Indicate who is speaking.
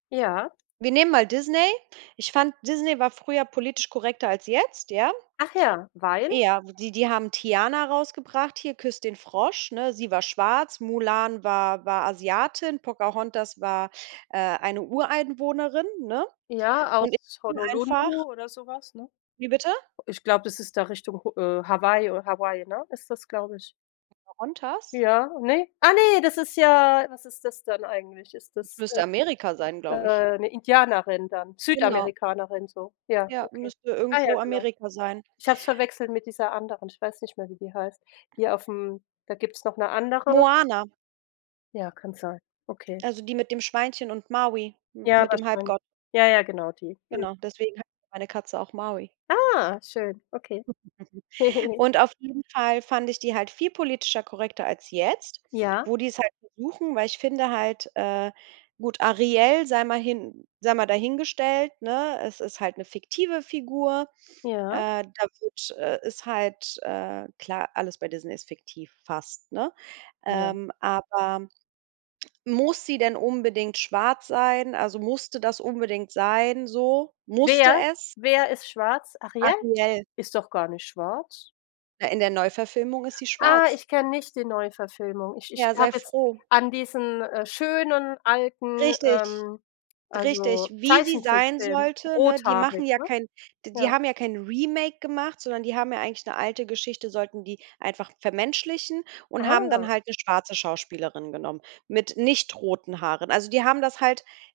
Speaker 1: Ja.
Speaker 2: Wir nehmen mal Disney. Ich fand, Disney war früher politisch korrekter als jetzt, ja?
Speaker 1: Ach ja, weil?
Speaker 2: Ja, die die haben Tiana rausgebracht hier, „Küss den Frosch“, ne? Sie war schwarz, Mulan war war Asiatin, Pocahontas war, äh, eine Ureinwohnerin, ne?
Speaker 1: Ja,
Speaker 2: Und ich
Speaker 1: aus
Speaker 2: finde
Speaker 1: Honolulu
Speaker 2: einfach
Speaker 1: oder so was, ne?
Speaker 2: Wie bitte?
Speaker 1: Ich glaube, das ist da Richtung H äh, Hawaii oder Hawaii, ne, ist das, glaube ich.
Speaker 2: Pocahontas?
Speaker 1: Ja, ne? Ah, ne, das ist ja was ist das dann eigentlich? Ist
Speaker 2: Das
Speaker 1: das,
Speaker 2: müsste Amerika sein,
Speaker 1: äh,
Speaker 2: glaube ich.
Speaker 1: äh, 'ne Indianerin dann,
Speaker 2: Genau.
Speaker 1: Südamerikanerin, so? Ja,
Speaker 2: Ja,
Speaker 1: okay.
Speaker 2: müsste
Speaker 1: Ah ja,
Speaker 2: irgendwo
Speaker 1: genau.
Speaker 2: Amerika sein.
Speaker 1: Ich habe es verwechselt mit dieser anderen, ich weiß nicht mehr, wie die heißt hier auf'm da gibt's noch 'ne andere.
Speaker 2: Moana.
Speaker 1: Ja, kann sein, okay.
Speaker 2: Also, die mit dem Schweinchen und Maui, m
Speaker 1: Ja,
Speaker 2: mit dem
Speaker 1: wahrscheinlich.
Speaker 2: Halbgott.
Speaker 1: Ja, ja, genau, die. Mhm.
Speaker 2: Genau, deswegen heißt meine Katze auch Maui.
Speaker 1: Ah. Schön, okay.
Speaker 2: Und auf jeden Fall fand ich die halt viel politischer korrekter als jetzt,
Speaker 1: Ja?
Speaker 2: wo die's halt versuchen, weil ich finde halt, äh, gut, Ariel sei mal hin sei mal dahingestellt, ne, es ist halt 'ne fiktive Figur,
Speaker 1: Ja?
Speaker 2: äh, da wird äh, ist halt, äh, klar, alles bei Disney ist fiktiv fast, ne?
Speaker 1: Ja.
Speaker 2: Ähm, aber muss sie denn unbedingt schwarz sein, also musste das unbedingt sein, so? Musste
Speaker 1: Wer
Speaker 2: es?
Speaker 1: wer ist schwarz? Ariel?
Speaker 2: Ariel.
Speaker 1: Ist doch gar nicht schwarz.
Speaker 2: Ja, in der Neuverfilmung ist sie
Speaker 1: Ah,
Speaker 2: schwarz.
Speaker 1: ich kenne nicht die Neuverfilmung. Ich ich
Speaker 2: Ja, sei
Speaker 1: habe jetzt
Speaker 2: froh.
Speaker 1: an diesen, äh, schönen, alten,
Speaker 2: Richtig,
Speaker 1: ähm, also
Speaker 2: richtig. Wie sie sein
Speaker 1: Zeichentrickfilm
Speaker 2: sollte, ne, die machen
Speaker 1: rothaarig,
Speaker 2: ja
Speaker 1: ne?
Speaker 2: kein d die
Speaker 1: Ja.
Speaker 2: haben ja kein Remake gemacht, sondern die haben ja eigentlich 'ne alte Geschichte sollten die einfach vermenschlichen und haben dann
Speaker 1: Ah.
Speaker 2: halt 'ne schwarze Schauspielerin genommen mit nicht roten Haaren. Also, die haben das halt